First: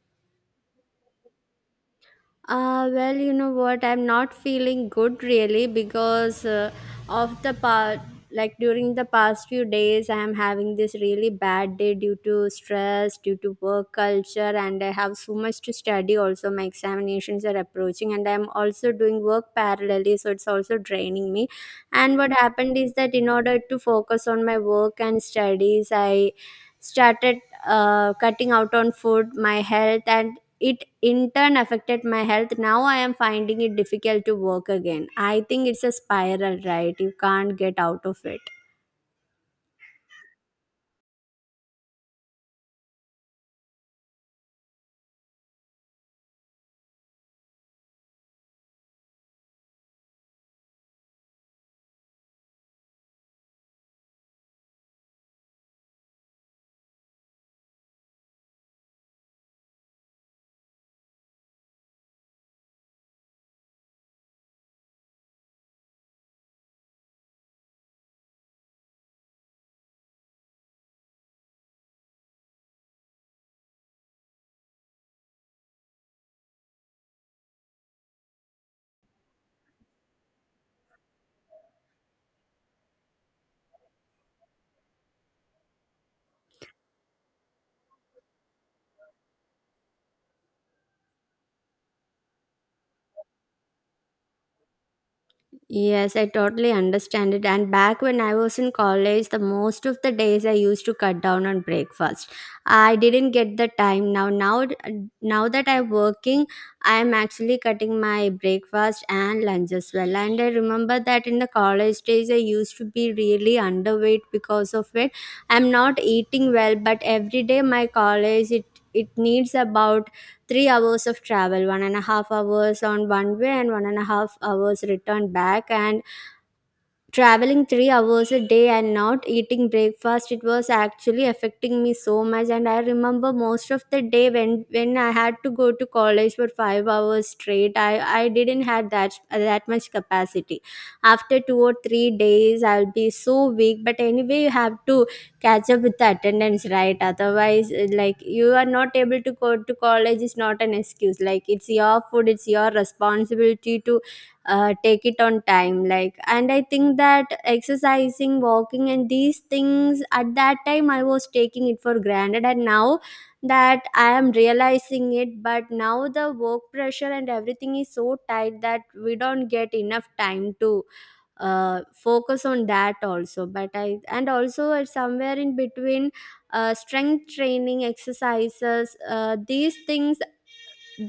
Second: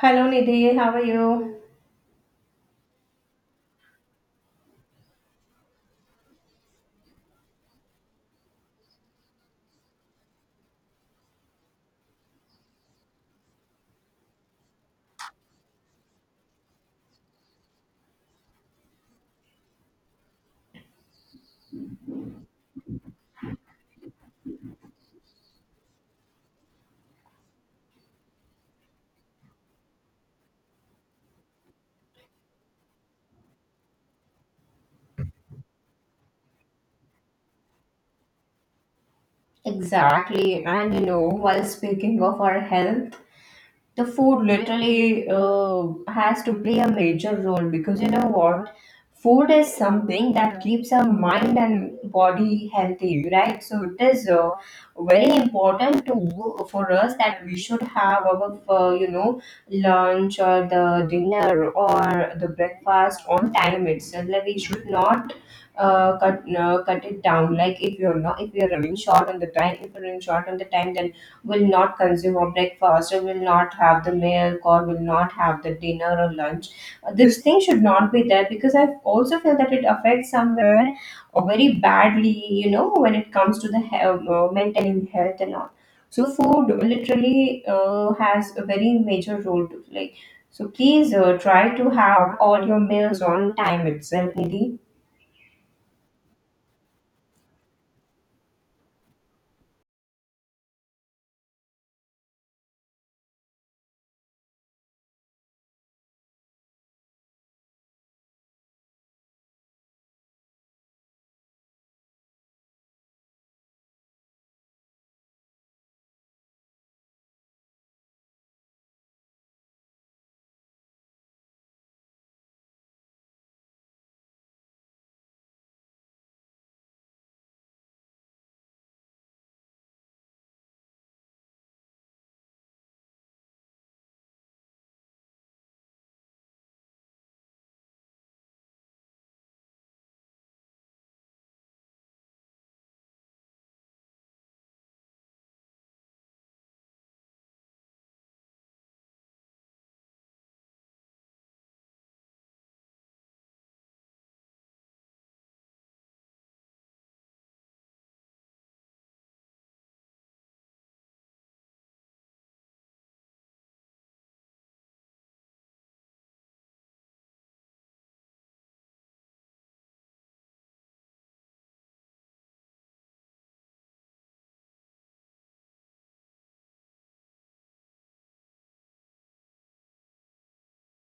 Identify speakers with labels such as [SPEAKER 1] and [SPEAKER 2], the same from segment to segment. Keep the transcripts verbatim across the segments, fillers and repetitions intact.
[SPEAKER 1] Hello Nidhi, how are you?
[SPEAKER 2] Uh, well, you know what? I'm not feeling good really because uh, of the part. Like during the past few days, I am having this really bad day due to stress, due to work culture, and I have so much to study. Also, my examinations are approaching, and I'm also doing work parallelly, so it's also draining me. And what happened is that in order to focus on my work and studies, I started uh, cutting out on food, my health, and it in turn affected my health. Now I am finding it difficult to work again. I think it's a spiral, right? You can't get out of it.
[SPEAKER 1] Exactly. And you know, while speaking of our health, the food literally uh, has to play a major role, because you know what, food is something that keeps our mind and body healthy, right? So it is uh, very important to for us that we should have our uh, you know, lunch or the dinner or the breakfast on time itself. Like, we should not uh, cut uh, cut it down. Like, if you're not, if you're running short on the time if you're running short on the time, then will not consume a breakfast, or will not have the milk, or will not have the dinner or lunch. Uh, this thing should not be there, because I also feel that it affects somewhere or very badly, you know, when it comes to the health, uh, maintaining health and all. So food literally uh, has a very major role to play. So please uh, try to have all your meals on time itself, Nidhi.
[SPEAKER 2] Yes, I totally understand it. And back when I was in college, the most of the days I used to cut down on breakfast. I didn't get the time now. Now, now that I'm working, I'm actually cutting my breakfast and lunch as well. And I remember that in the college days, I used to be really underweight because of it. I'm not eating well, but every day my college it it needs about three hours of travel, one and a half hours on one way and one and a half hours return back. And traveling three hours a day and not eating breakfast, it was actually affecting me so much. And I remember most of the day, when when I had to go to college for five hours straight, i i didn't have that that much capacity. After two or three days, I'll be so weak. But anyway, you have to catch up with the attendance, right? Otherwise, uh, like, you are not able to go to college is not an excuse. Like, it's your food, it's your responsibility to uh, take it on time. Like, and I think that exercising, walking, and these things, at that time I was taking it for granted, and now that I am realizing it. But now the work pressure and everything is so tight that we don't get enough time to uh, focus on that also. But I, and also it's somewhere in between, uh, strength training exercises, uh, these things.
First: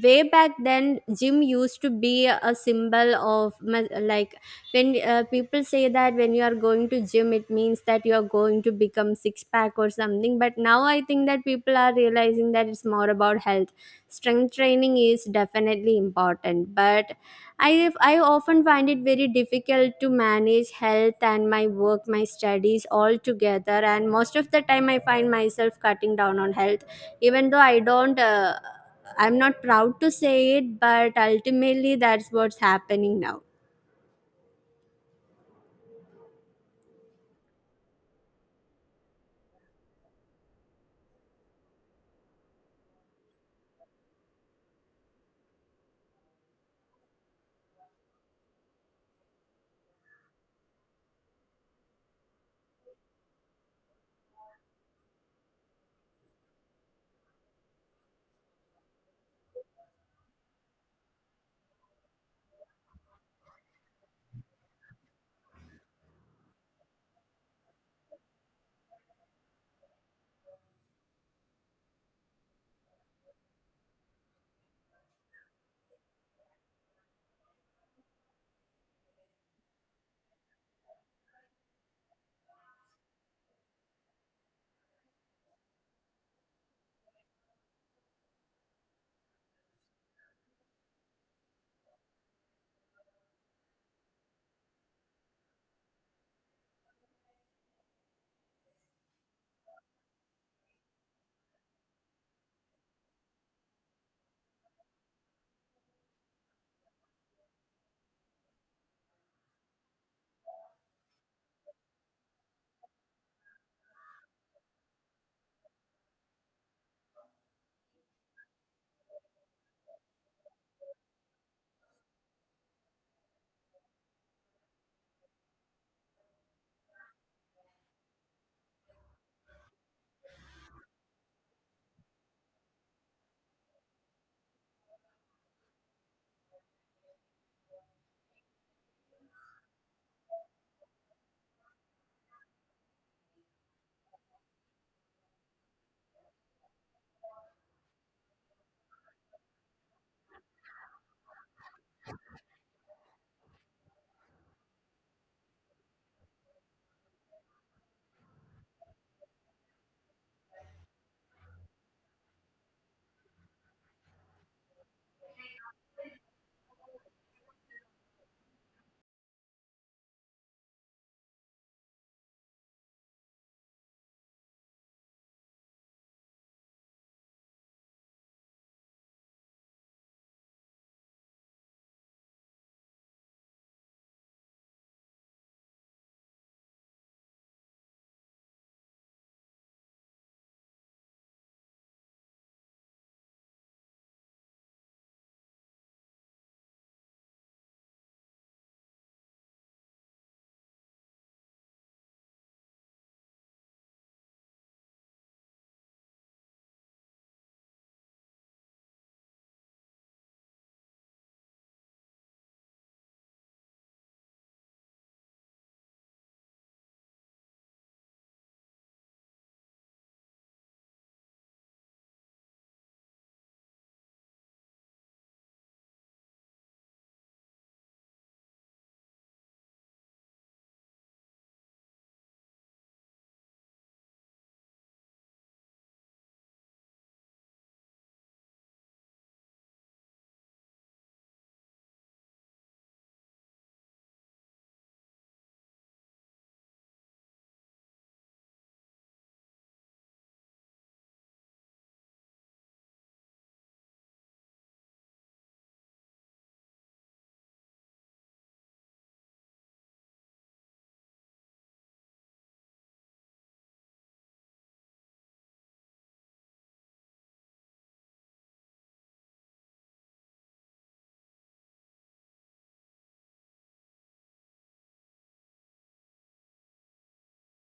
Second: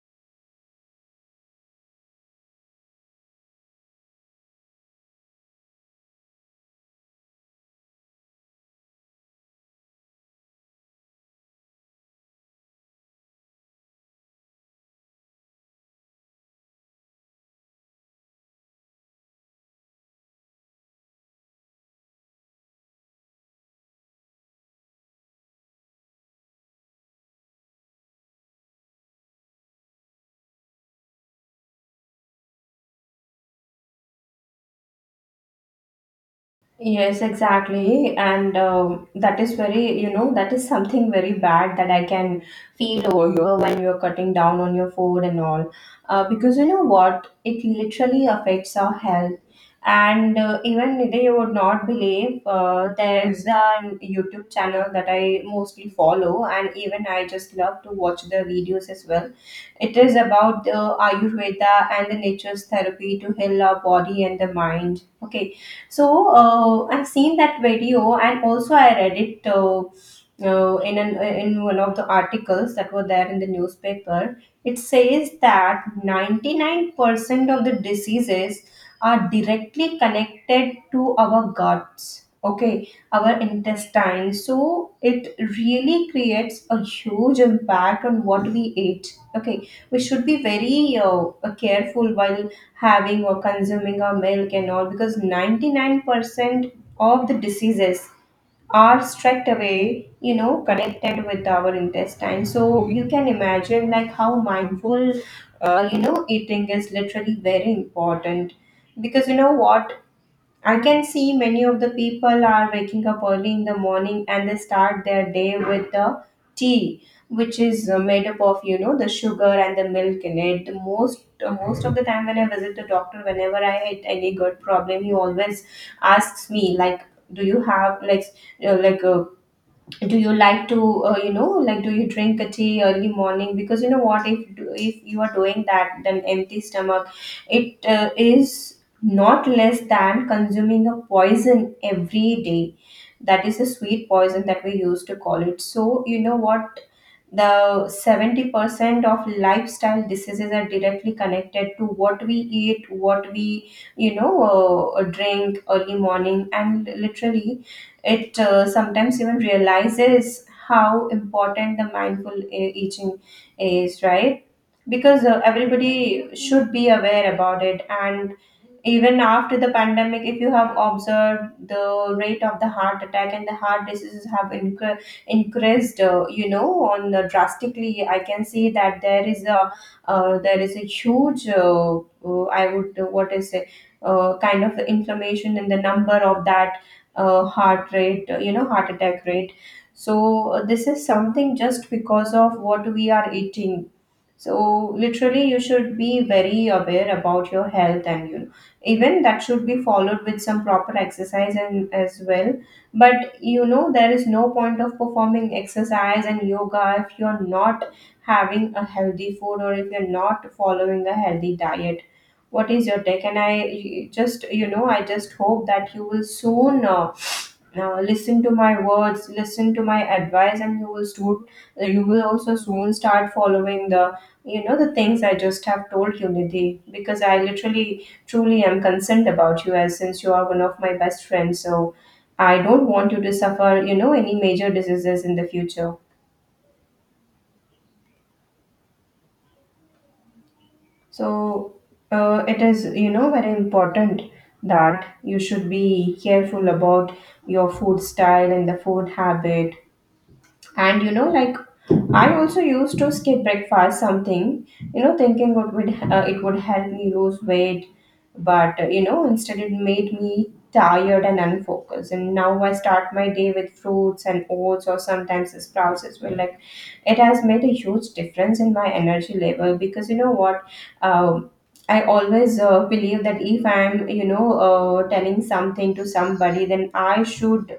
[SPEAKER 2] Way back then, gym used to be a symbol of ma- like, when uh, people say that when you are going to gym it means that you are going to become six pack or something. But now I think that people are realizing that it's more about health. Strength training is definitely important, but i i often find it very difficult to manage health and my work, my studies, all together. And most of the time I find myself cutting down on health, even though I don't, uh, I'm not proud to say it, but ultimately that's what's happening now.
[SPEAKER 1] Yes, exactly. And um, that is very, you know, that is something very bad that I can feel over here when you're cutting down on your food and all. Uh, because you know what? It literally affects our health. And uh, even today, you would not believe, uh, there's a YouTube channel that I mostly follow, and even I just love to watch the videos as well. It is about the Ayurveda and the nature's therapy to heal our body and the mind. Okay, so uh, I've seen that video, and also I read it uh, uh, in an in one of the articles that were there in the newspaper. It says that ninety nine percent of the diseases are directly connected to our guts. Okay, our intestines. So it really creates a huge impact on what we eat. Okay, we should be very uh, careful while having or consuming our milk and all, because ninety nine percent of the diseases are straight away, you know, connected with our intestine. So you can imagine, like, how mindful uh, you know, eating is literally very important. Because you know what, I can see many of the people are waking up early in the morning, and they start their day with the tea, which is uh, made up of, you know, the sugar and the milk in it. The most uh, most of the time, when I visit the doctor, whenever I had any gut problem, he always asks me like, "Do you have like s- uh, like uh, do you like to, uh, you know, like, do you drink a tea early morning? Because you know what, if if you are doing that, then empty stomach, it uh, is not less than consuming a poison every day. That is a sweet poison that we used to call it." So you know what, the seventy percent of lifestyle diseases are directly connected to what we eat, what we, you know, uh, drink early morning. And literally, it uh, sometimes even realizes how important the mindful e- eating is, right? Because uh, everybody should be aware about it. And even after the pandemic, if you have observed, the rate of the heart attack and the heart diseases have incre- increased, uh, you know, on the drastically. I can see that there is a uh, there is a huge, uh, uh, I would uh, what is it, uh, kind of inflammation in the number of that uh, heart rate, uh, you know, heart attack rate. So uh, this is something just because of what we are eating. So literally, you should be very aware about your health. And you know, even that should be followed with some proper exercise and as well. But you know, there is no point of performing exercise and yoga if you're not having a healthy food, or if you're not following a healthy diet. What is your take? And I just, you know, I just hope that you will soon uh, now listen to my words, listen to my advice, and you will soon, you will also soon start following the, you know, the things I just have told you, Nidhi. Because I literally, truly am concerned about you, as since you are one of my best friends. So I don't want you to suffer, you know, any major diseases in the future. So uh, it is, you know, very important that you should be careful about your food style and the food habit. And you know, like, I also used to skip breakfast something, you know, thinking it would uh, it would help me lose weight. But uh, you know, instead it made me tired and unfocused. And now I start my day with fruits and oats, or sometimes sprouts as well. Like, it has made a huge difference in my energy level, because you know what. Um, I always uh, believe that if I'm, you know, uh, telling something to somebody, then I should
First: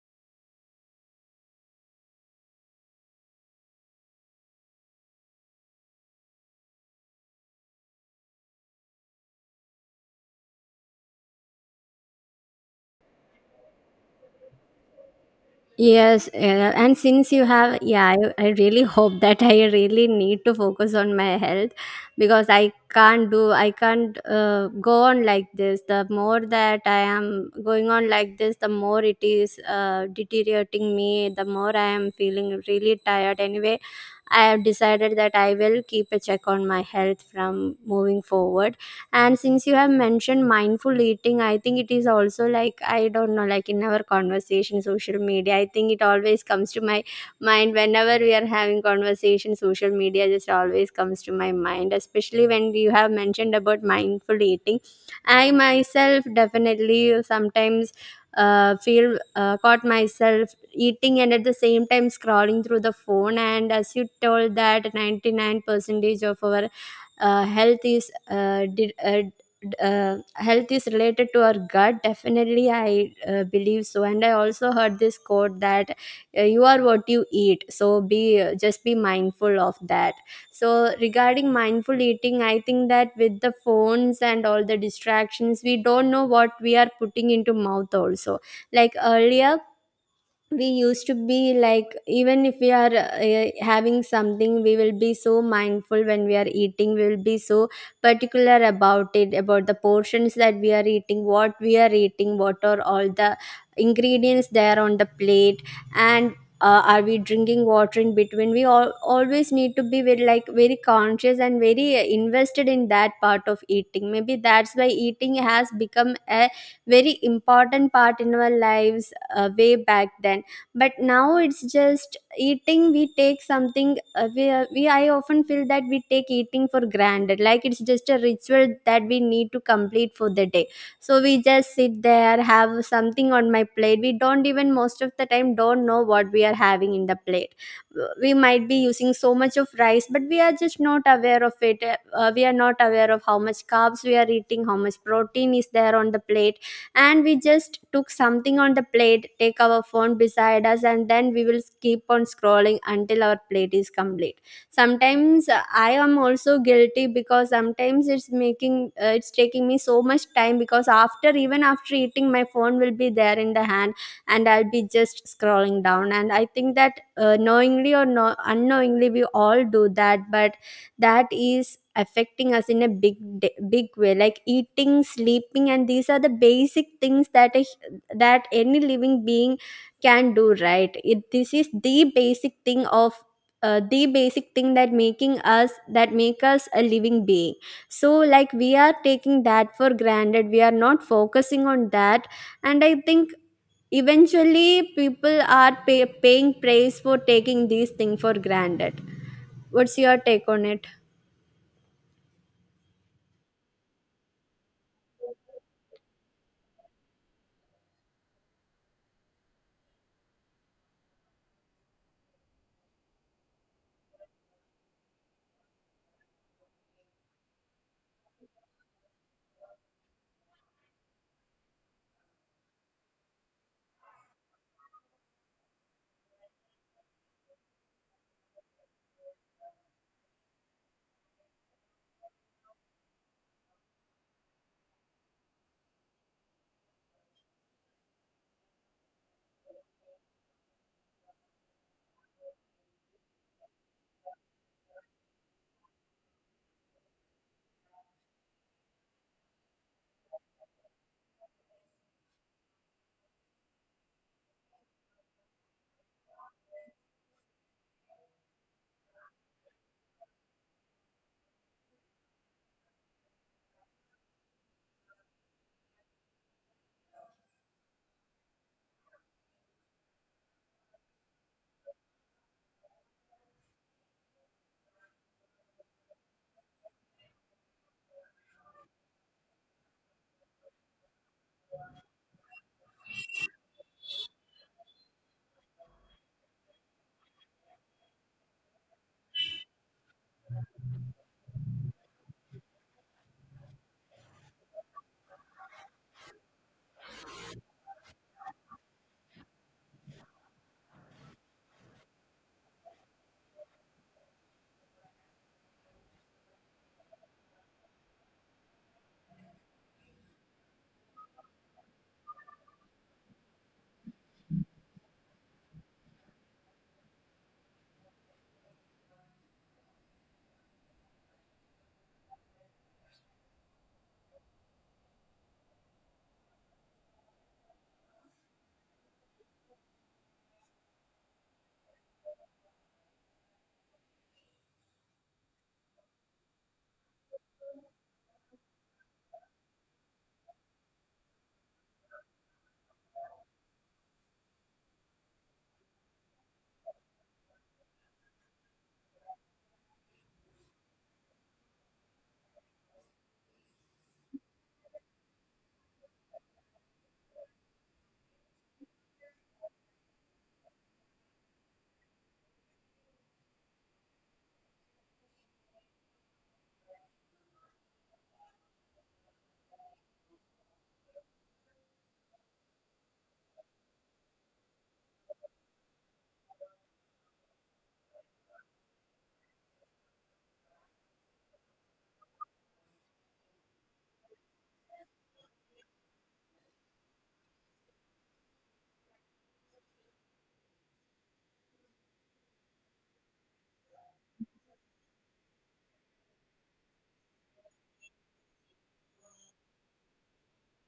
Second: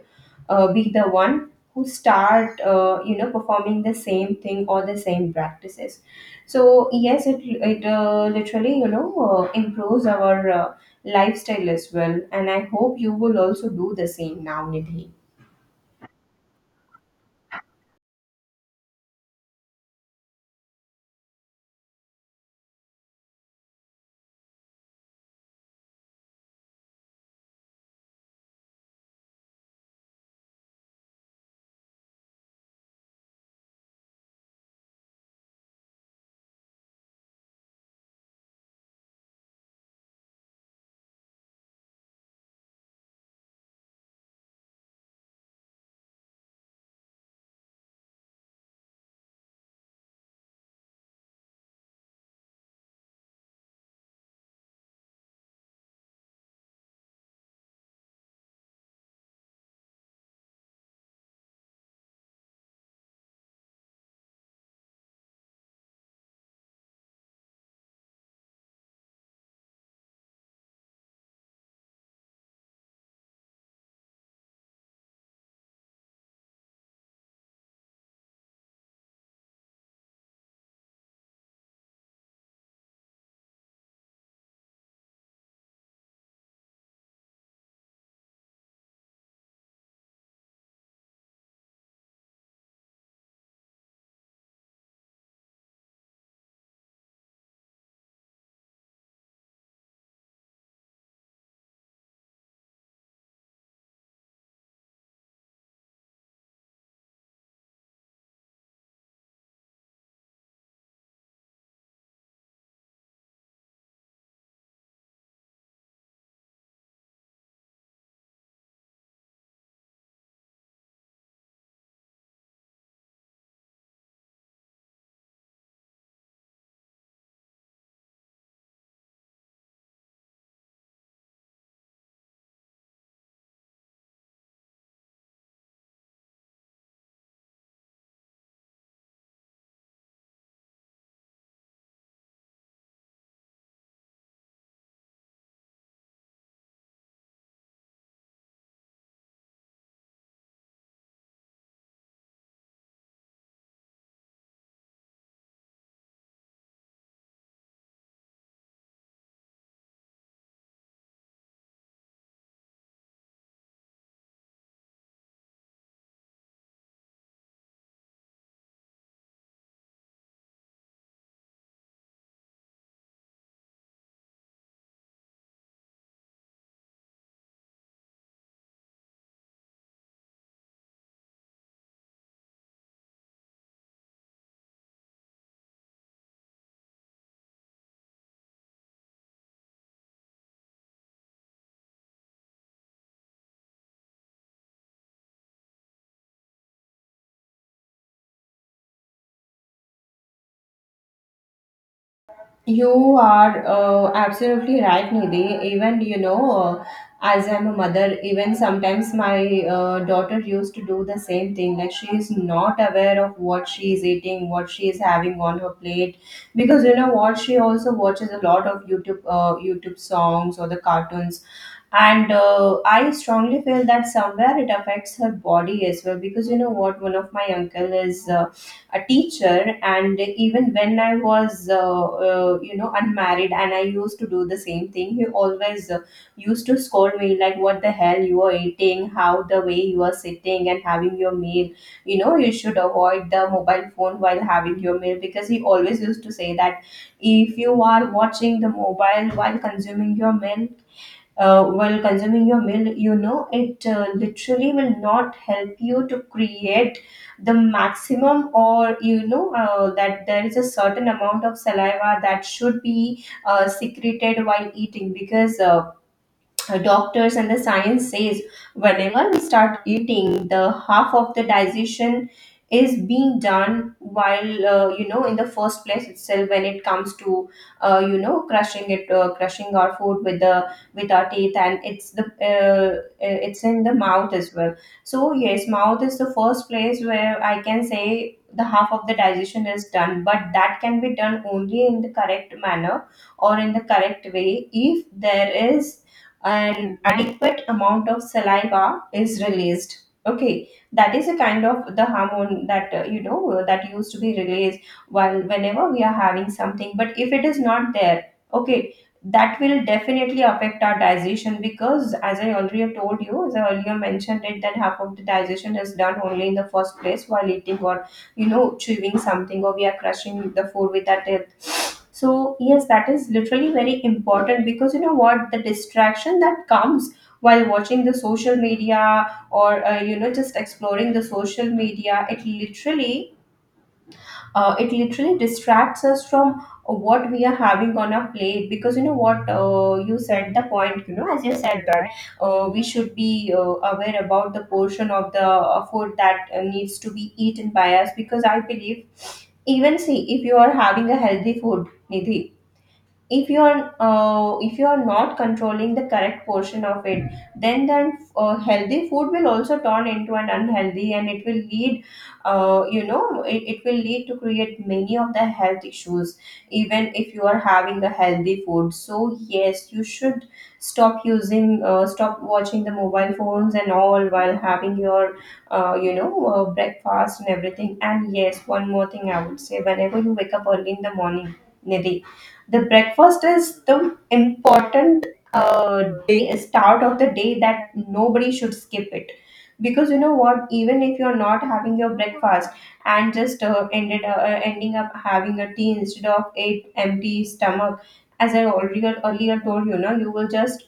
[SPEAKER 1] uh, be the one who start uh, you know, performing the same thing or the same practices. So yes, it it uh, literally, you know, uh, improves our uh, lifestyle as well. And I hope you will also do the same now, Nidhi.
[SPEAKER 2] Yes, yeah. and since you have, yeah, I, I really hope that I really need to focus on my health, because I can't do, I can't uh, go on like this. The more that I am going on like this, the more it is uh, deteriorating me, the more I am feeling really tired. Anyway, I have decided that I will keep a check on my health from moving forward. And since you have mentioned mindful eating, I think it is also like, I don't know, like in our conversation, social media. I think it always comes to my mind whenever we are having conversation. Social media just always comes to my mind, especially when you have mentioned about mindful eating. I myself definitely sometimes uh, feel uh, caught myself eating and at the same time scrolling through the phone. And as you told that ninety-nine percentage of our uh, health is uh, did, uh, d- uh, health is related to our gut. Definitely I uh, believe so. And I also heard this quote that uh, you are what you eat, so be uh, just be mindful of that. So regarding mindful eating, I think that with the phones and all the distractions, we don't know what we are putting into mouth also. Like earlier, we used to be like, even if we are uh, having something, we will be so mindful when we are eating. We will be so particular about it, about the portions that we are eating, what we are eating, what are all the ingredients there on the plate. And uh, are we drinking water in between? We all always need to be very, like, very conscious and very uh, invested in that part of eating. Maybe that's why eating has become a very important part in our lives, uh, way back then. But now it's just eating. We take something, uh, we, uh, we I often feel that we take eating for granted, like it's just a ritual that we need to complete for the day. So we just sit there, have something on my plate, we don't even, most of the time, don't know what we are having in the plate. We might be using so much of rice, but we are just not aware of it. uh, we are not aware of how much carbs we are eating, how much protein is there on the plate. And we just took something on the plate, take our phone beside us, and then we will keep on scrolling until our plate is complete. Sometimes uh, I am also guilty, because sometimes it's making uh, it's taking me so much time, because after, even after eating, my phone will be there in the hand, and I'll be just scrolling down. And I think that uh, knowingly or no unknowingly we all do that. But that is affecting us in a big d- big way. Like eating, sleeping, and these are the basic things that a, h- that any living being can do, right? It, this is the basic thing of, uh, the basic thing that making us that make us a living being. So like, we are taking that for granted, we are not focusing on that. And I think eventually people are pay, paying price for taking these things for granted. What's your take on it?
[SPEAKER 1] You are uh, absolutely right, Nidhi. Even, you know, uh, as I'm a mother, even sometimes my uh, daughter used to do the same thing. Like, she is not aware of what she is eating, what she is having on her plate. Because, you know what, she also watches a lot of YouTube, uh, YouTube songs or the cartoons. And uh, I strongly feel that somewhere it affects her body as well. Because you know what, one of my uncle is uh, a teacher. And even when I was uh, uh, you know, unmarried, and I used to do the same thing, he always uh, used to scold me, like, what the hell you are eating, how the way you are sitting and having your meal. You know, you should avoid the mobile phone while having your meal. Because he always used to say that if you are watching the mobile while consuming your meal, uh, while consuming your meal you know, it uh, literally will not help you to create the maximum. Or, you know, uh, that there is a certain amount of saliva that should be uh, secreted while eating. Because uh, uh, doctors and the science says, whenever we start eating, the half of the digestion is being done while, uh, you know, in the first place itself, when it comes to uh, you know, crushing it uh, crushing our food with the with our teeth. And it's the uh, uh, it's in the mouth as well. So yes, mouth is the first place where I can say the half of the digestion is done. But that can be done only in the correct manner, or in the correct way, if there is an adequate amount of saliva is released. Okay, that is a kind of the hormone that uh, you know, uh, that used to be released while whenever we are having something. But if it is not there, okay, that will definitely affect our digestion. Because as I already told you, as I earlier mentioned it, that half of the digestion is done only in the first place while eating, or you know, chewing something, or we are crushing the food with our. So yes, that is literally very important. Because you know what, the distraction that comes while watching the social media, or uh, you know, just exploring the social media, it literally uh, it literally distracts us from what we are having on our plate. Because you know what, uh, you said the point, you know, as you said that, uh, we should be uh, aware about the portion of the uh, food that uh, needs to be eaten by us. Because I believe, even see, if you are having a healthy food, Nidhi, if you are uh, if you are not controlling the correct portion of it, then then uh, healthy food will also turn into an unhealthy, and it will lead, uh, you know, it, it will lead to create many of the health issues even if you are having a healthy food. So yes, you should stop using uh, stop watching the mobile phones and all while having your uh, you know, uh, breakfast and everything. And yes, one more thing I would say, whenever you wake up early in the morning, Nidhi, the breakfast is the important, uh, day start of the day, that nobody should skip it. Because you know what, even if you're not having your breakfast, and just uh, ended uh, uh, ending up having a tea instead of a empty stomach, as I already earlier told you, now you will just,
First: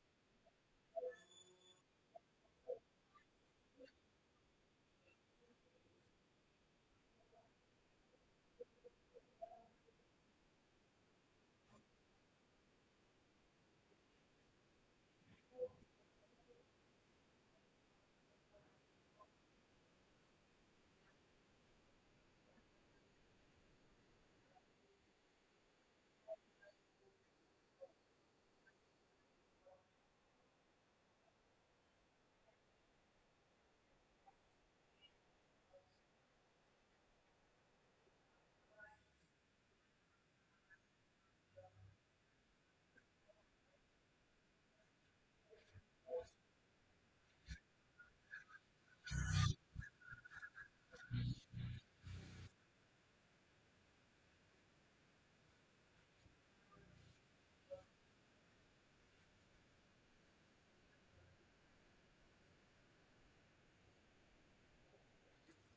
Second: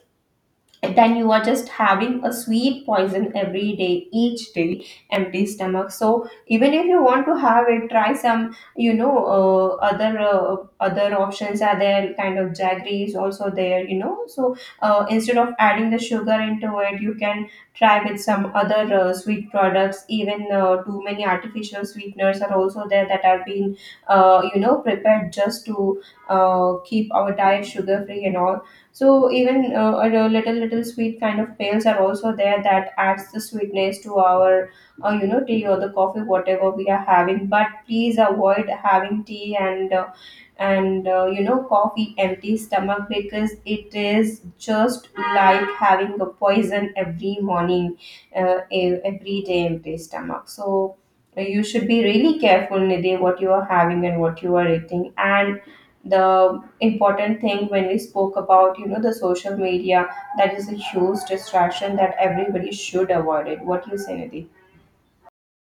[SPEAKER 1] then you are just having a sweet poison every day, each day, empty stomach. So even if you want to have it try some you know uh, other uh, other options are there kind of jaggery is also there you know so uh, instead of adding the sugar into it you can try with some other uh, sweet products. Even uh, too many artificial sweeteners are also there that are being uh, you know prepared just to uh, keep our diet sugar free and all. So even uh, a little little little sweet kind of pails are also there that adds the sweetness to our uh, you know tea or the coffee whatever we are having. But please avoid having tea and uh, and uh, you know coffee empty stomach, because it is just like having a poison every morning uh, ev- every day empty stomach. So uh, you should be really careful, Nidhi, what you are having and what you are eating. And the important thing when we spoke about, you know, the social media, that is a huge distraction that everybody should avoid it. What do you say, Nidhi?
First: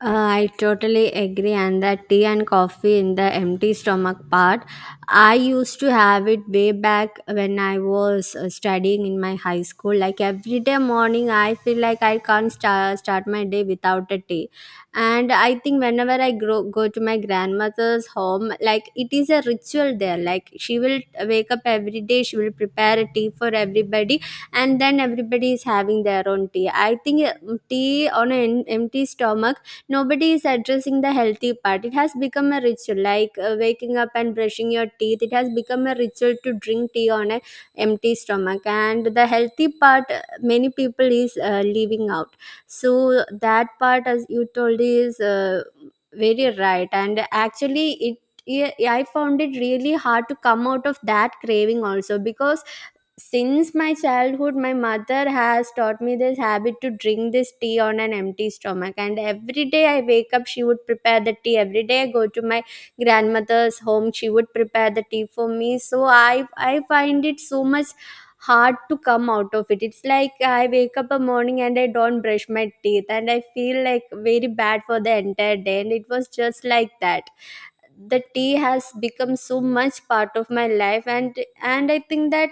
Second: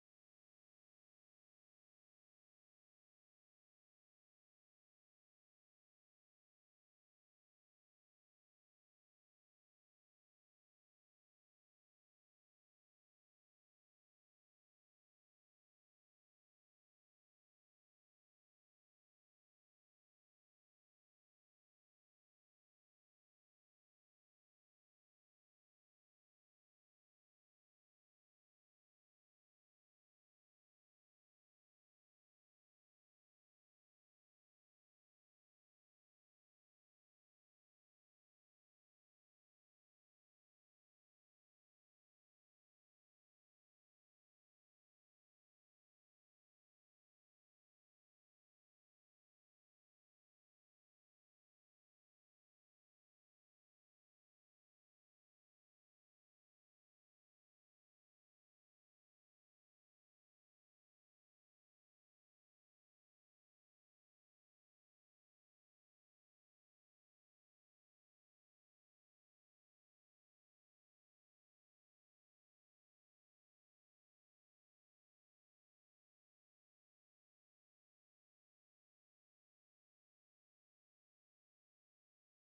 [SPEAKER 2] Uh, I totally agree, and that tea and coffee in the empty stomach part. I used to have it way back when I was uh, studying in my high school. Like every day morning, I feel like I can't start, start my day without a tea. And I think whenever I grow, go to my grandmother's home, like it is a ritual there. Like she will wake up every day, she will prepare a tea for everybody, and then everybody is having their own tea. I think uh, tea on an empty stomach, nobody is addressing the healthy part. It has become a ritual, like uh, waking up and brushing your teeth. It has become a ritual to drink tea on an empty stomach, and the healthy part uh, many people is uh, leaving out. So that part, as you told, is uh, very right. And actually it, yeah, I found it really hard to come out of that craving also, because since my childhood my mother has taught me this habit to drink this tea on an empty stomach. And every day I wake up, she would prepare the tea. Every day I go to my grandmother's home, she would prepare the tea for me. So i i find it so much hard to come out of it. It's like I wake up a morning and I don't brush my teeth and I feel like very bad for the entire day. And it was just like that. The tea has become so much part of my life. And and I think that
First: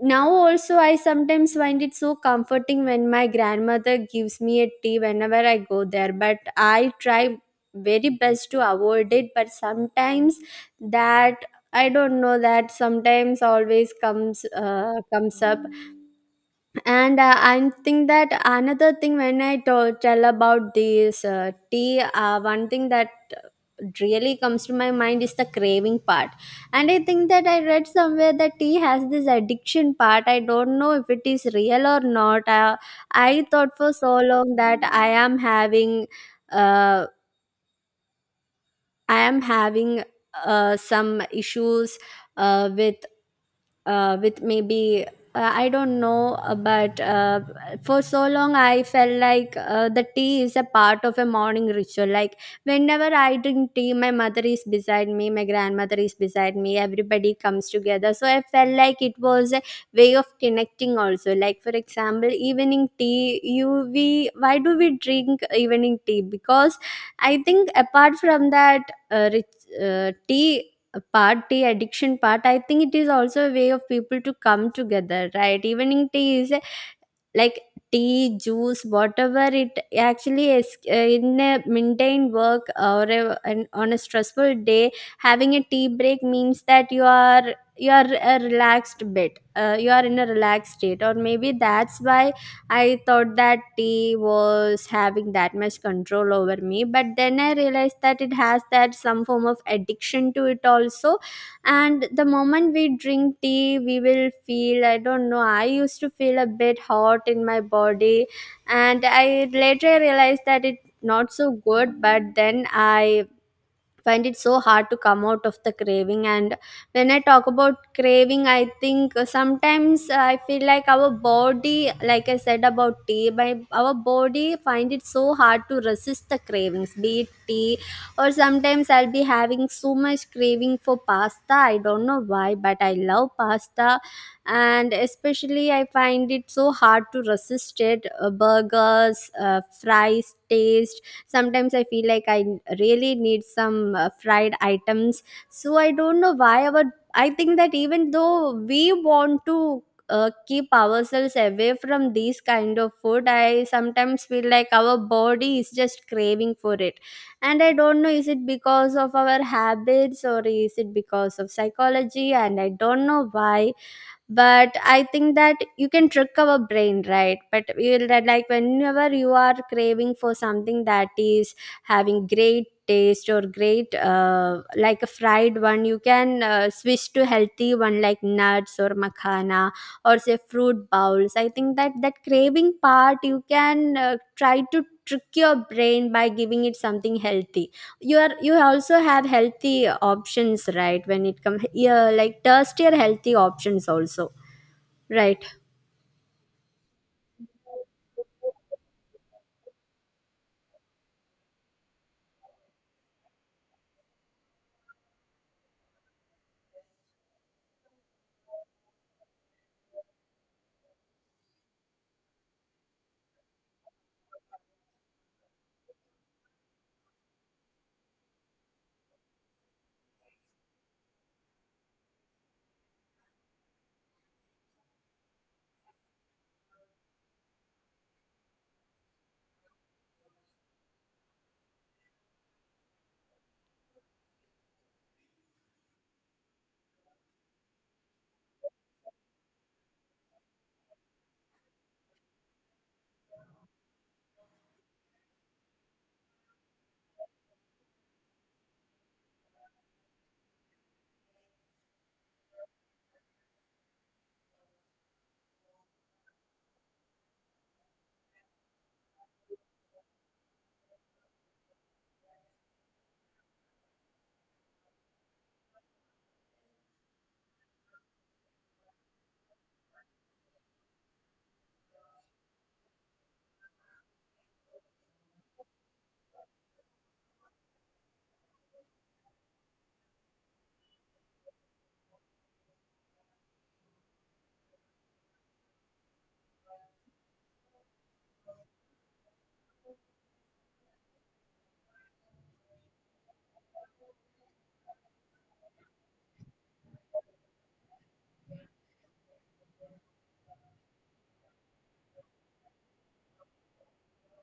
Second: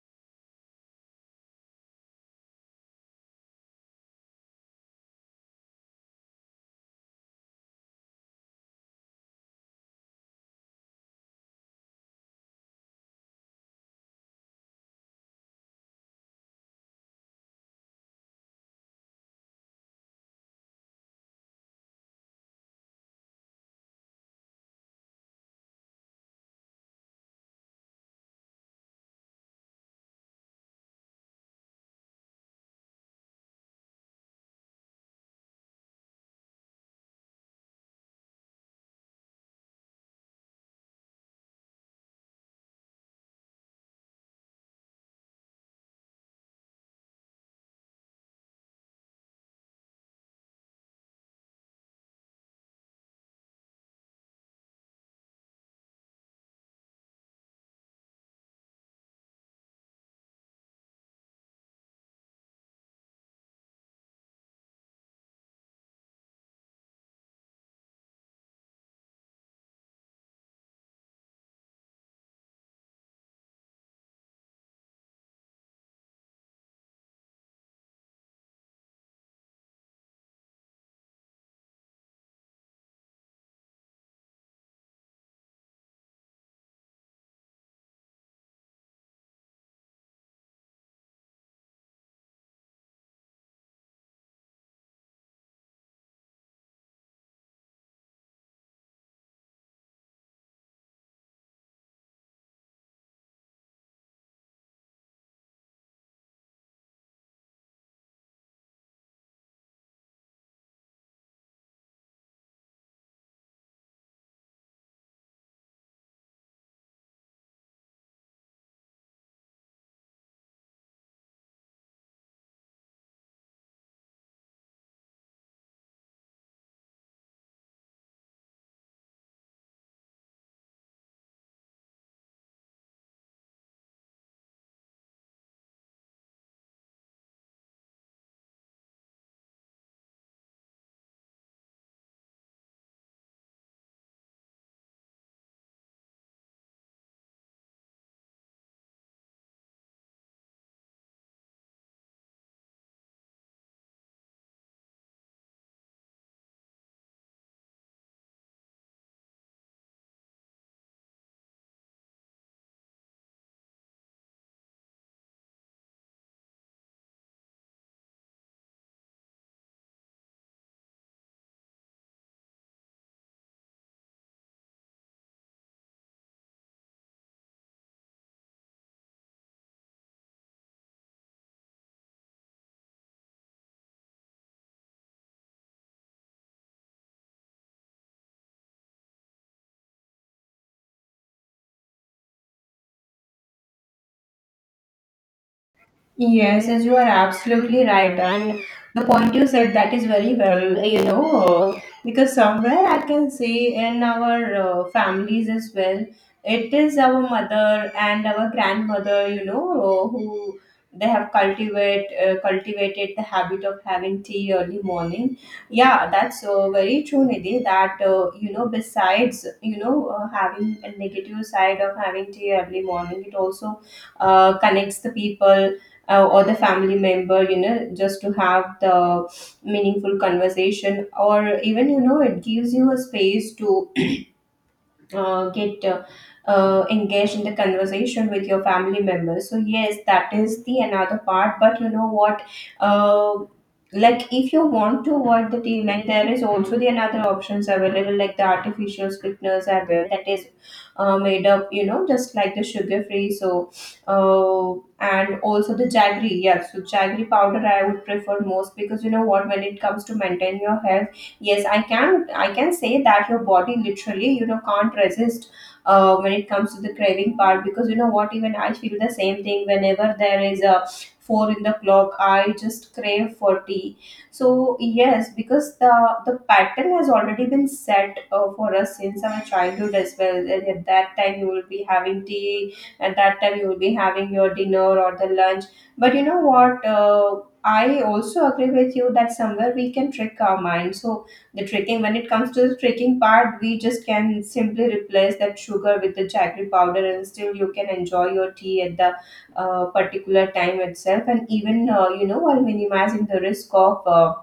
[SPEAKER 2] now also I sometimes find it so comforting when my grandmother gives me a tea whenever I go there. But I try very best to avoid it. But sometimes that, I don't know, that sometimes always comes uh, comes up. And uh, I think that another thing when I to- tell about this uh, tea, uh, one thing that really comes to my mind is the craving part. And I think that I read somewhere that tea has this addiction part. I don't know if it is real or not. Uh, I thought for so long that I am having, uh, I am having uh, some issues uh, with uh, with maybe, uh, I don't know, uh, but uh, for so long I felt like uh, the tea is a part of a morning ritual. Like whenever I drink tea, my mother is beside me, my grandmother is beside me, everybody comes together. So I felt like it was a way of connecting also. Like for example, evening tea, you we, why do we drink evening tea? Because I think apart from that, uh, rich, uh, tea party addiction part, I think it is also a way of people to come together, right? Evening tea is a, like, tea juice, whatever it actually is, uh, in a maintained work or a, an, on a stressful day. Having a tea break means that you are you are a relaxed bit, uh, you are in a relaxed state. Or maybe that's why I thought that tea was having that much control over me. But then I realized that it has that some form of addiction to it also. And the moment we drink tea, we will feel, I don't know, I used to feel a bit hot in my body. And I later realized that it not so good, but then I find it so hard to come out of the craving. And when I talk about craving, I think uh, sometimes I feel like our body, like I said about tea, my our body find it so hard to resist the cravings, be it tea or sometimes I'll be having so much craving for pasta. I don't know why, but I love pasta. And especially I find it so hard to resist it. Uh, burgers, uh, fries taste, sometimes I feel like I really need some uh, fried items. So I don't know why our I think that even though we want to uh, keep ourselves away from these kind of food, I sometimes feel like our body is just craving for it. And I don't know, is it because of our habits or is it because of psychology? And I don't know why, but I think that you can trick our brain, right? But we'll that, like, whenever you are craving for something that is having great taste or great, uh, like a fried one, you can uh, switch to healthy one like nuts or makhana or say fruit bowls. I think that that craving part you can uh, try to trick your brain by giving it something healthy. You are you also have healthy options, right? When it comes, yeah, like tastier healthy options also, right?
[SPEAKER 1] Yes, yes, you are absolutely right. And the point you said that is very well, you know, because somewhere I can say in our uh, families as well, it is our mother and our grandmother, you know, who they have cultivate uh, cultivated the habit of having tea early morning. Yeah, that's uh, very true, Nidhi. That, uh, you know, besides, you know, uh, having a negative side of having tea early morning, it also uh, connects the people uh, or the family member, you know, just to have the meaningful conversation, or even, you know, it gives you a space to uh, get uh, uh, engaged in the conversation with your family members. So yes, that is the another part. But you know what, uh, like if you want to avoid the deadline, there is also the another options available, like the artificial sweeteners are there, that is uh, made up, you know, just like the sugar free. So uh, and also the jaggery, yeah, so jaggery powder I would prefer most, because you know what, when it comes to maintain your health, yes, i can i can say that your body literally, you know, can't resist uh, when it comes to the craving part, because you know what, even I feel the same thing, whenever there is a four in the clock I just crave for tea. So yes, because the the pattern has already been set uh, for us since our childhood as well, and at that time you will be having tea, at that time you will be having your dinner or the lunch. But you know what, uh, I also agree with you that somewhere we can trick our mind. So the tricking, when it comes to the tricking part, we just can simply replace that sugar with the jaggery powder, and still you can enjoy your tea at the uh, particular time itself, and even uh, you know, while minimizing the risk of uh,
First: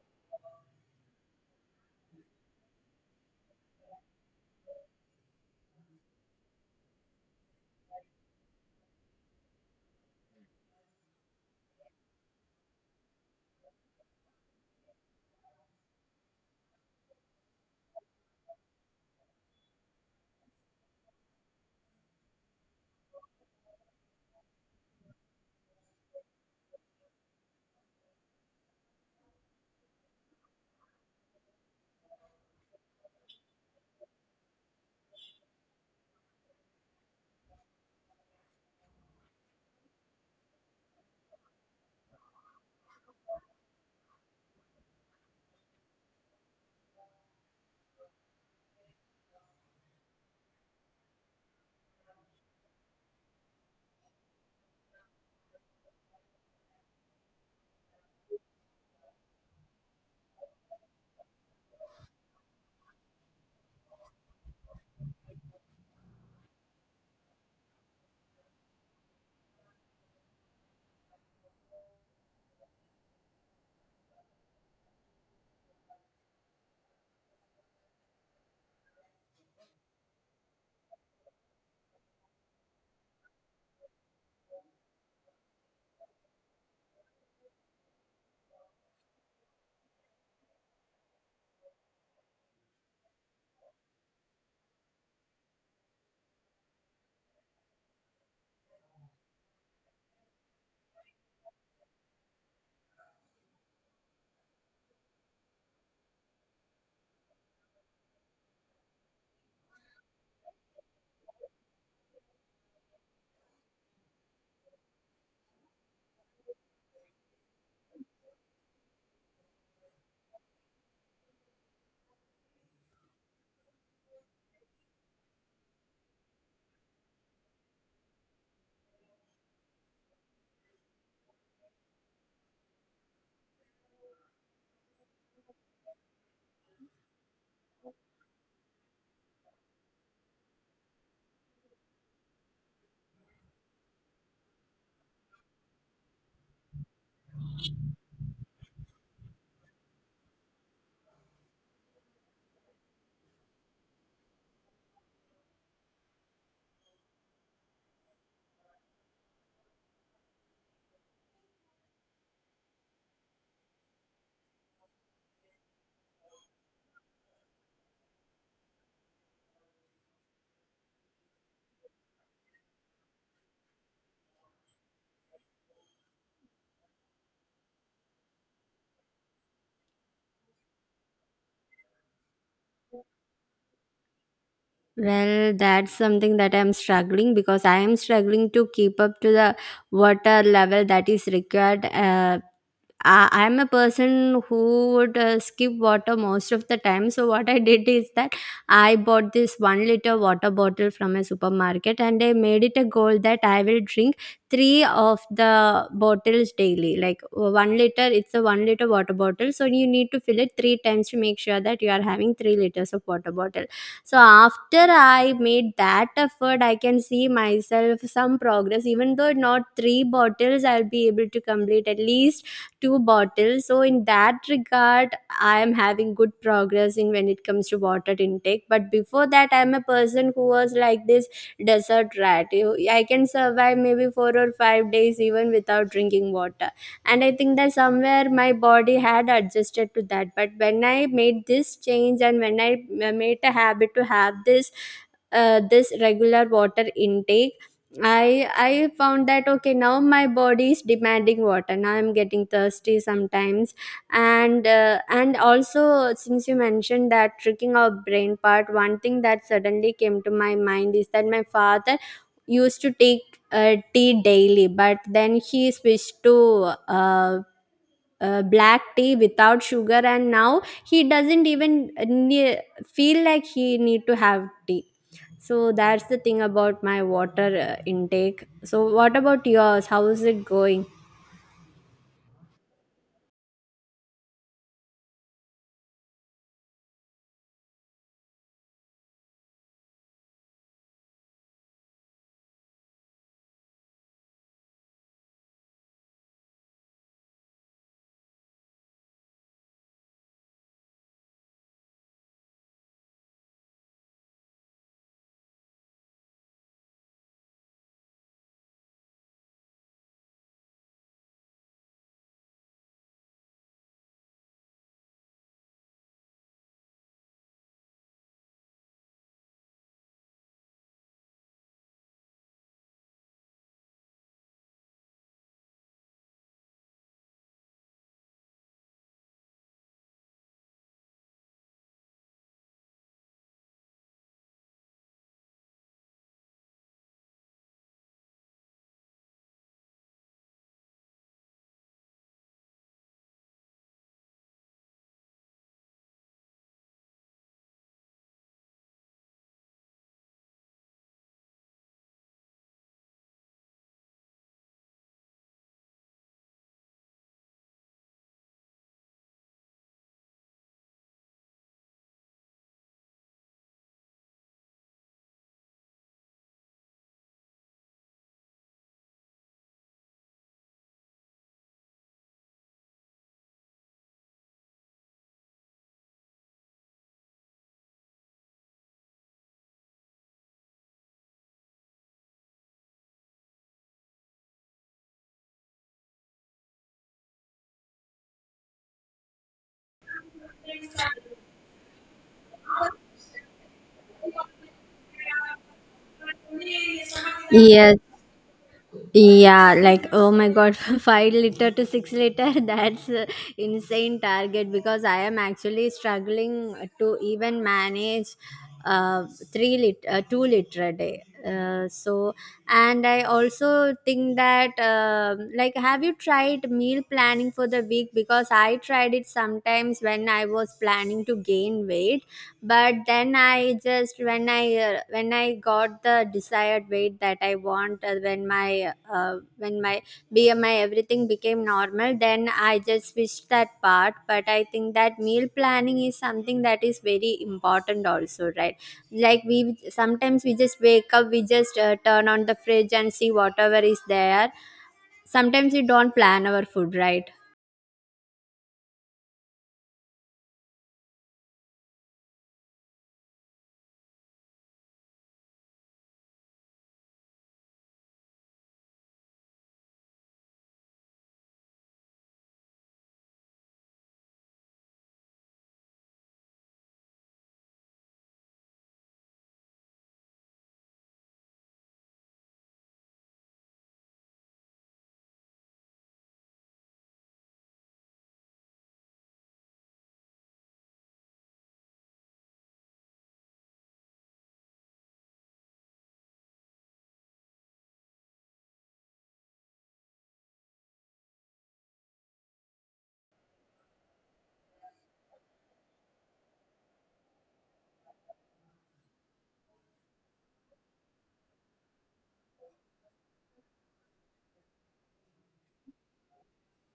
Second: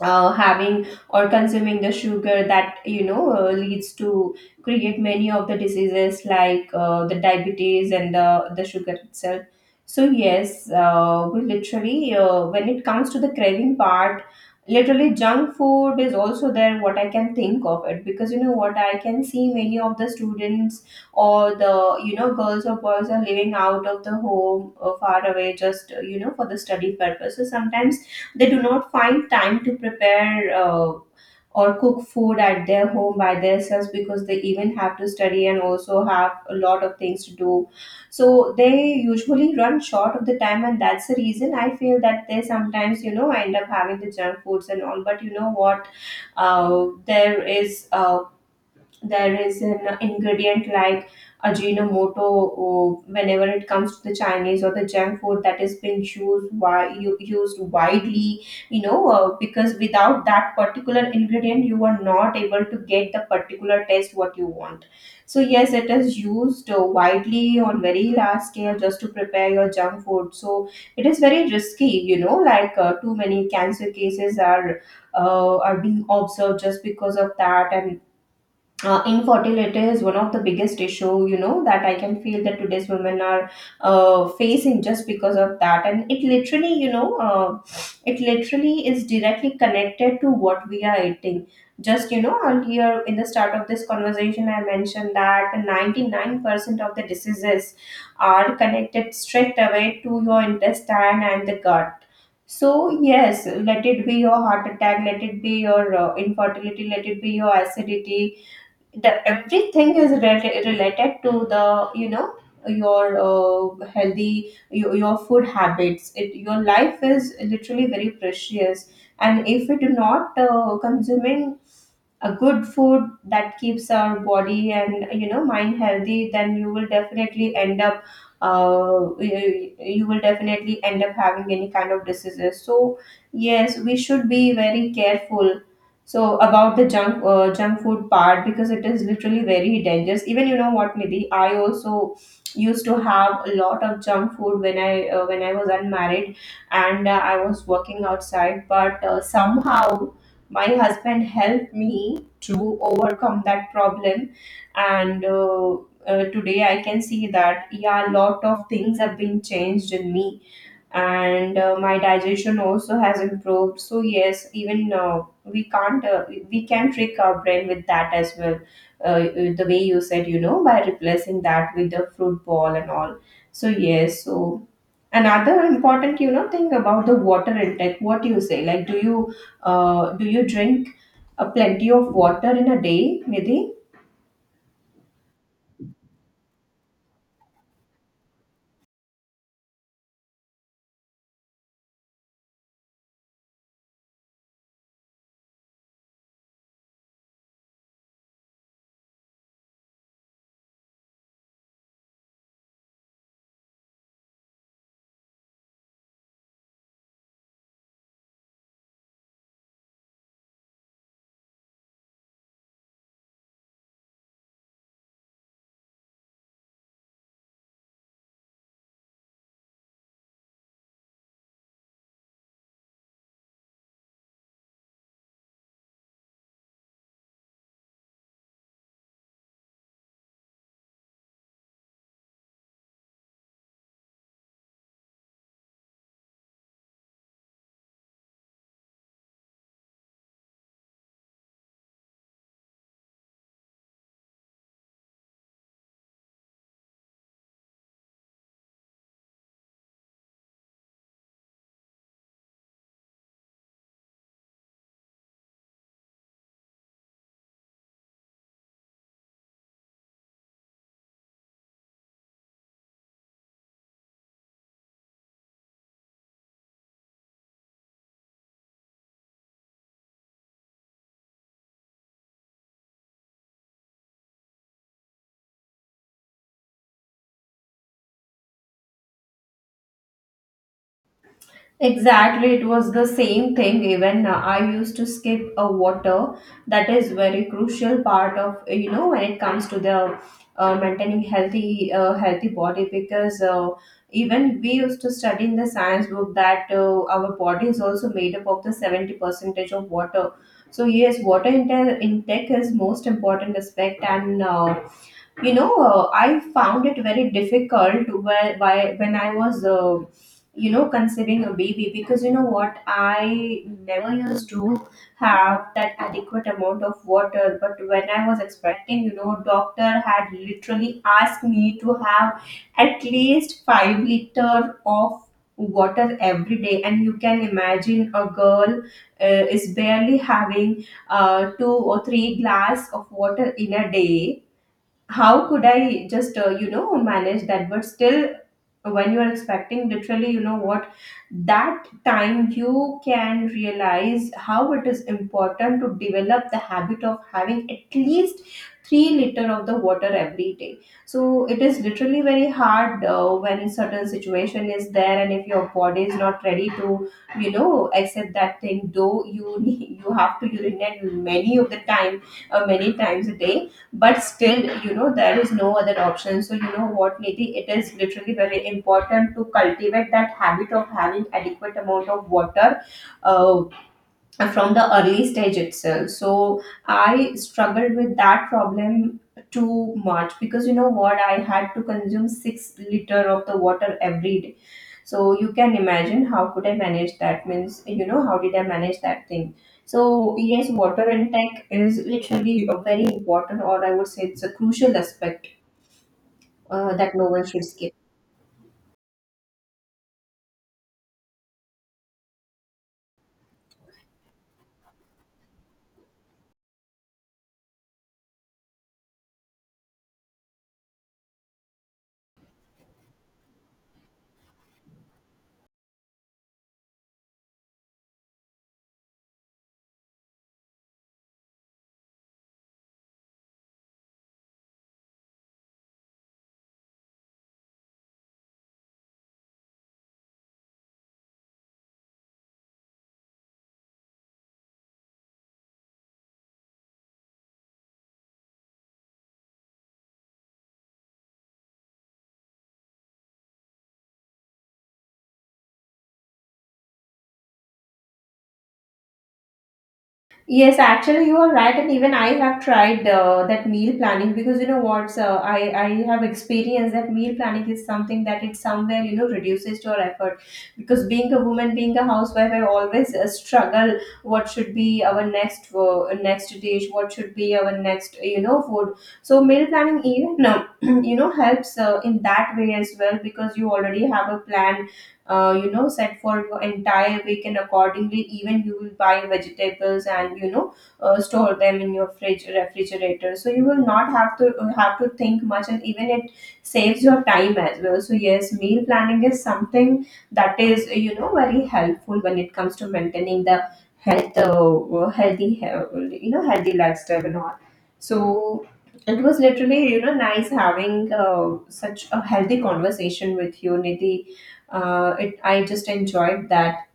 [SPEAKER 1] uh, having or consuming the sugar that, you know, uh, leads to create many of the diseases like uh, the diabetes and the, the sugar itself. So yes, uh, we literally, uh, when it comes to the craving part, literally junk food is also there, what I can think of it, because you know what, I can see many of the students or the, you know, girls or boys are living out of the home uh, far away, just uh, you know for the study purpose. So sometimes they do not find time to prepare uh, or cook food at their home by themselves, because they even have to study and also have a lot of things to do. So they usually run short of the time, and that's the reason I feel that they sometimes, you know, end up having the junk foods and all. But you know what? Uh, there is uh, there is an ingredient like ajinomoto, or whenever it comes to the chinese or the junk food, that is being used, why you used widely, you know, uh, because without that particular ingredient you are not able to get the particular taste what you want. So yes, it is used uh, widely on very large scale, just to prepare your junk food. So it is very risky, you know, like uh, too many cancer cases are uh, are being observed just because of that. And uh, infertility is one of the biggest issue, you know, that I can feel that today's women are uh, facing just because of that, and it literally, you know, uh, it literally is directly connected to what we are eating. Just, you know, earlier in the start of this conversation I mentioned that ninety-nine percent of the diseases are connected straight away to your intestine and the gut. So yes, let it be your heart attack, let it be your uh, infertility, let it be your acidity, the everything is rela- related to the, you know, your uh, healthy your, your food habits. It, your life is literally very precious, and if we do not uh, consuming a good food that keeps our body and, you know, mind healthy, then you will definitely end up uh, you, you will definitely end up having any kind of diseases. So yes, we should be very careful so about the junk uh, junk food part, because it is literally very dangerous. Even, you know what, Nidhi, I also used to have a lot of junk food when I uh, when I was unmarried, and uh, I was working outside, but uh, somehow my husband helped me to overcome that problem. And uh, uh, Today I can see that yeah, a lot of things have been changed in me, and uh, my digestion also has improved. So yes, even uh, we can't uh, we we can trick our brain with that as well, uh, the way you said, you know, by replacing that with the fruit ball and all. So yes, so another important, you know, thing about the water intake, what do you say, like do you uh, do you drink uh, plenty of water in a day, Nidhi?
[SPEAKER 2] Well, that's something that I'm struggling, because I am struggling to keep up to the water level that is required. uh, I- I'm a person who would uh, skip water most of the time. So, what I did is that I bought this one liter water bottle from a supermarket, and I made it a goal that I will drink three of the bottles daily. Like, uh, one liter, it's a one liter water bottle. So, you need to fill it three times to make sure that you are having three liters of water bottle. So, after I made that effort, I can see myself some progress. Even though not three bottles, I'll be able to complete at least two bottles. So in that regard, I am having good progress in, when it comes to water intake. But before that, I am a person who was like this desert rat. You- I can survive maybe four or five days even without drinking water. And I think that somewhere my body had adjusted to that. But when I made this change, and when I m- made a habit to have this uh, this regular water intake, I I found that okay, now my body is demanding water, now I'm getting thirsty sometimes. And uh, and also, since you mentioned that tricking our brain part, one thing that suddenly came to my mind is that my father used to take uh, tea daily, but then he switched to uh, uh, black tea without sugar. And now he doesn't even ne- feel like he need to have tea. So that's the thing about my water uh, intake. So what about yours, how is it going?
[SPEAKER 1] Exactly, it was the same thing. Even uh, I used to skip a water. That is very crucial part of, uh, you know, when it comes to the uh, maintaining healthy uh, healthy body, because uh, even we used to study in the science book that uh, our body is also made up of the seventy percentage of water. So yes, water inte- intake is most important aspect. And Uh, you know, uh, I found it very difficult where, why, when I was uh, you know, conceiving a baby, because you know what, I never used to have that adequate amount of water. But when I was expecting, you know, doctor had literally asked me to have at least five liter of water every day. And you can imagine a girl uh, is barely having uh, two or three glass of water in a day, how could I just, uh, you know, manage that? But still, when you are expecting, literally, you know what, that time you can realize how it is important to develop the habit of having at least three liter of the water every day. So it is literally very hard uh, when certain situation is there, and if your body is not ready to, you know, accept that thing, though you you have to urinate many of the time, uh, many times a day. But still, you know, there is no other option. So you know what, Nidhi, it is literally very important to cultivate that habit of having adequate amount of water uh, from the early stage itself. So I struggled with that problem too much, because you know what, I had to consume six liter of the water every. So you can imagine how could I manage that, means, you know, how did I manage that thing. So yes, water intake is literally a very important, or I would say it's a crucial aspect uh, that no one should skip.
[SPEAKER 2] Yes. Yeah, like, oh my god, five liter to six liter. That's a insane target because I am actually struggling to even manage uh three lit uh, two liter a day. Uh, so and I also think that, um like, have you tried meal planning for the week? Because I tried it sometimes when I was planning to gain weight. But then I just, when i uh, when I got the desired weight that I want, uh, when my uh, when my B M I everything became normal, then I just switched that part. But I think that meal planning is something that is very important also, right? Like, we sometimes we just wake up, we just uh, turn on the fridge and see whatever is there. Sometimes we don't plan our food, right?
[SPEAKER 1] Yes, actually, you are right, and even I have tried uh, that meal planning, because you know what, uh, I I have experienced that meal planning is something that it somewhere, you know, reduces your effort, because being a woman, being a housewife, I always uh, struggle what should be our next uh, next dish, what should be our next, you know, food. So meal planning, even uh, you know, helps uh, in that way as well, because you already have a plan uh, you know, set for your entire week, and accordingly even you will buy vegetables, and, you know, uh, store them in your fridge or refrigerator, so you will not have to uh, have to think much, and even it saves your time as well. So yes, meal planning is something that is, you know, very helpful when it comes to maintaining the health uh, healthy he- you know, healthy lifestyle and all. So it was literally, you know, nice having uh, such a healthy conversation with you, Nidhi. uh, it, I just enjoyed that.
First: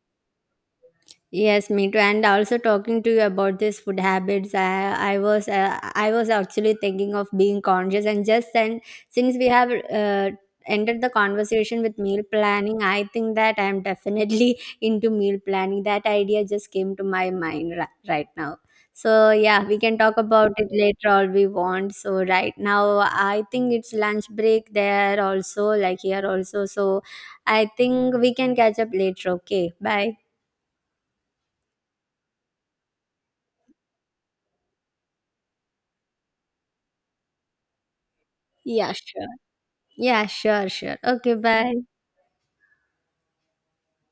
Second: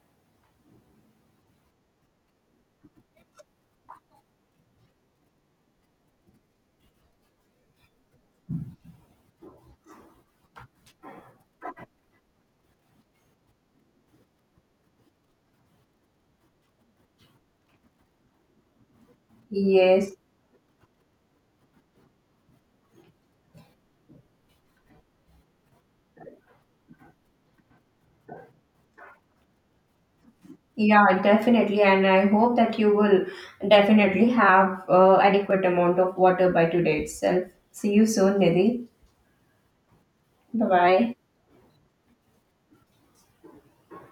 [SPEAKER 2] Yes, me too. And also, talking to you about this food habits, I, I was uh, I was actually thinking of being conscious. And just then, since we have uh, ended the conversation with meal planning, I think that I am definitely into meal planning. That idea just came to my mind ri- right now. So yeah, we can
[SPEAKER 1] Yes,
[SPEAKER 2] talk about it later, all we want. So right now, I think it's lunch break there also, like here also. So I think we can catch up later. Okay, bye.
[SPEAKER 1] yeah, definitely. And I hope that you will definitely have uh, adequate amount of water by today itself. See you soon, Nidhi.
[SPEAKER 2] Yeah, sure. Yeah, sure,
[SPEAKER 1] Bye
[SPEAKER 2] sure.
[SPEAKER 1] bye.
[SPEAKER 2] Okay, bye.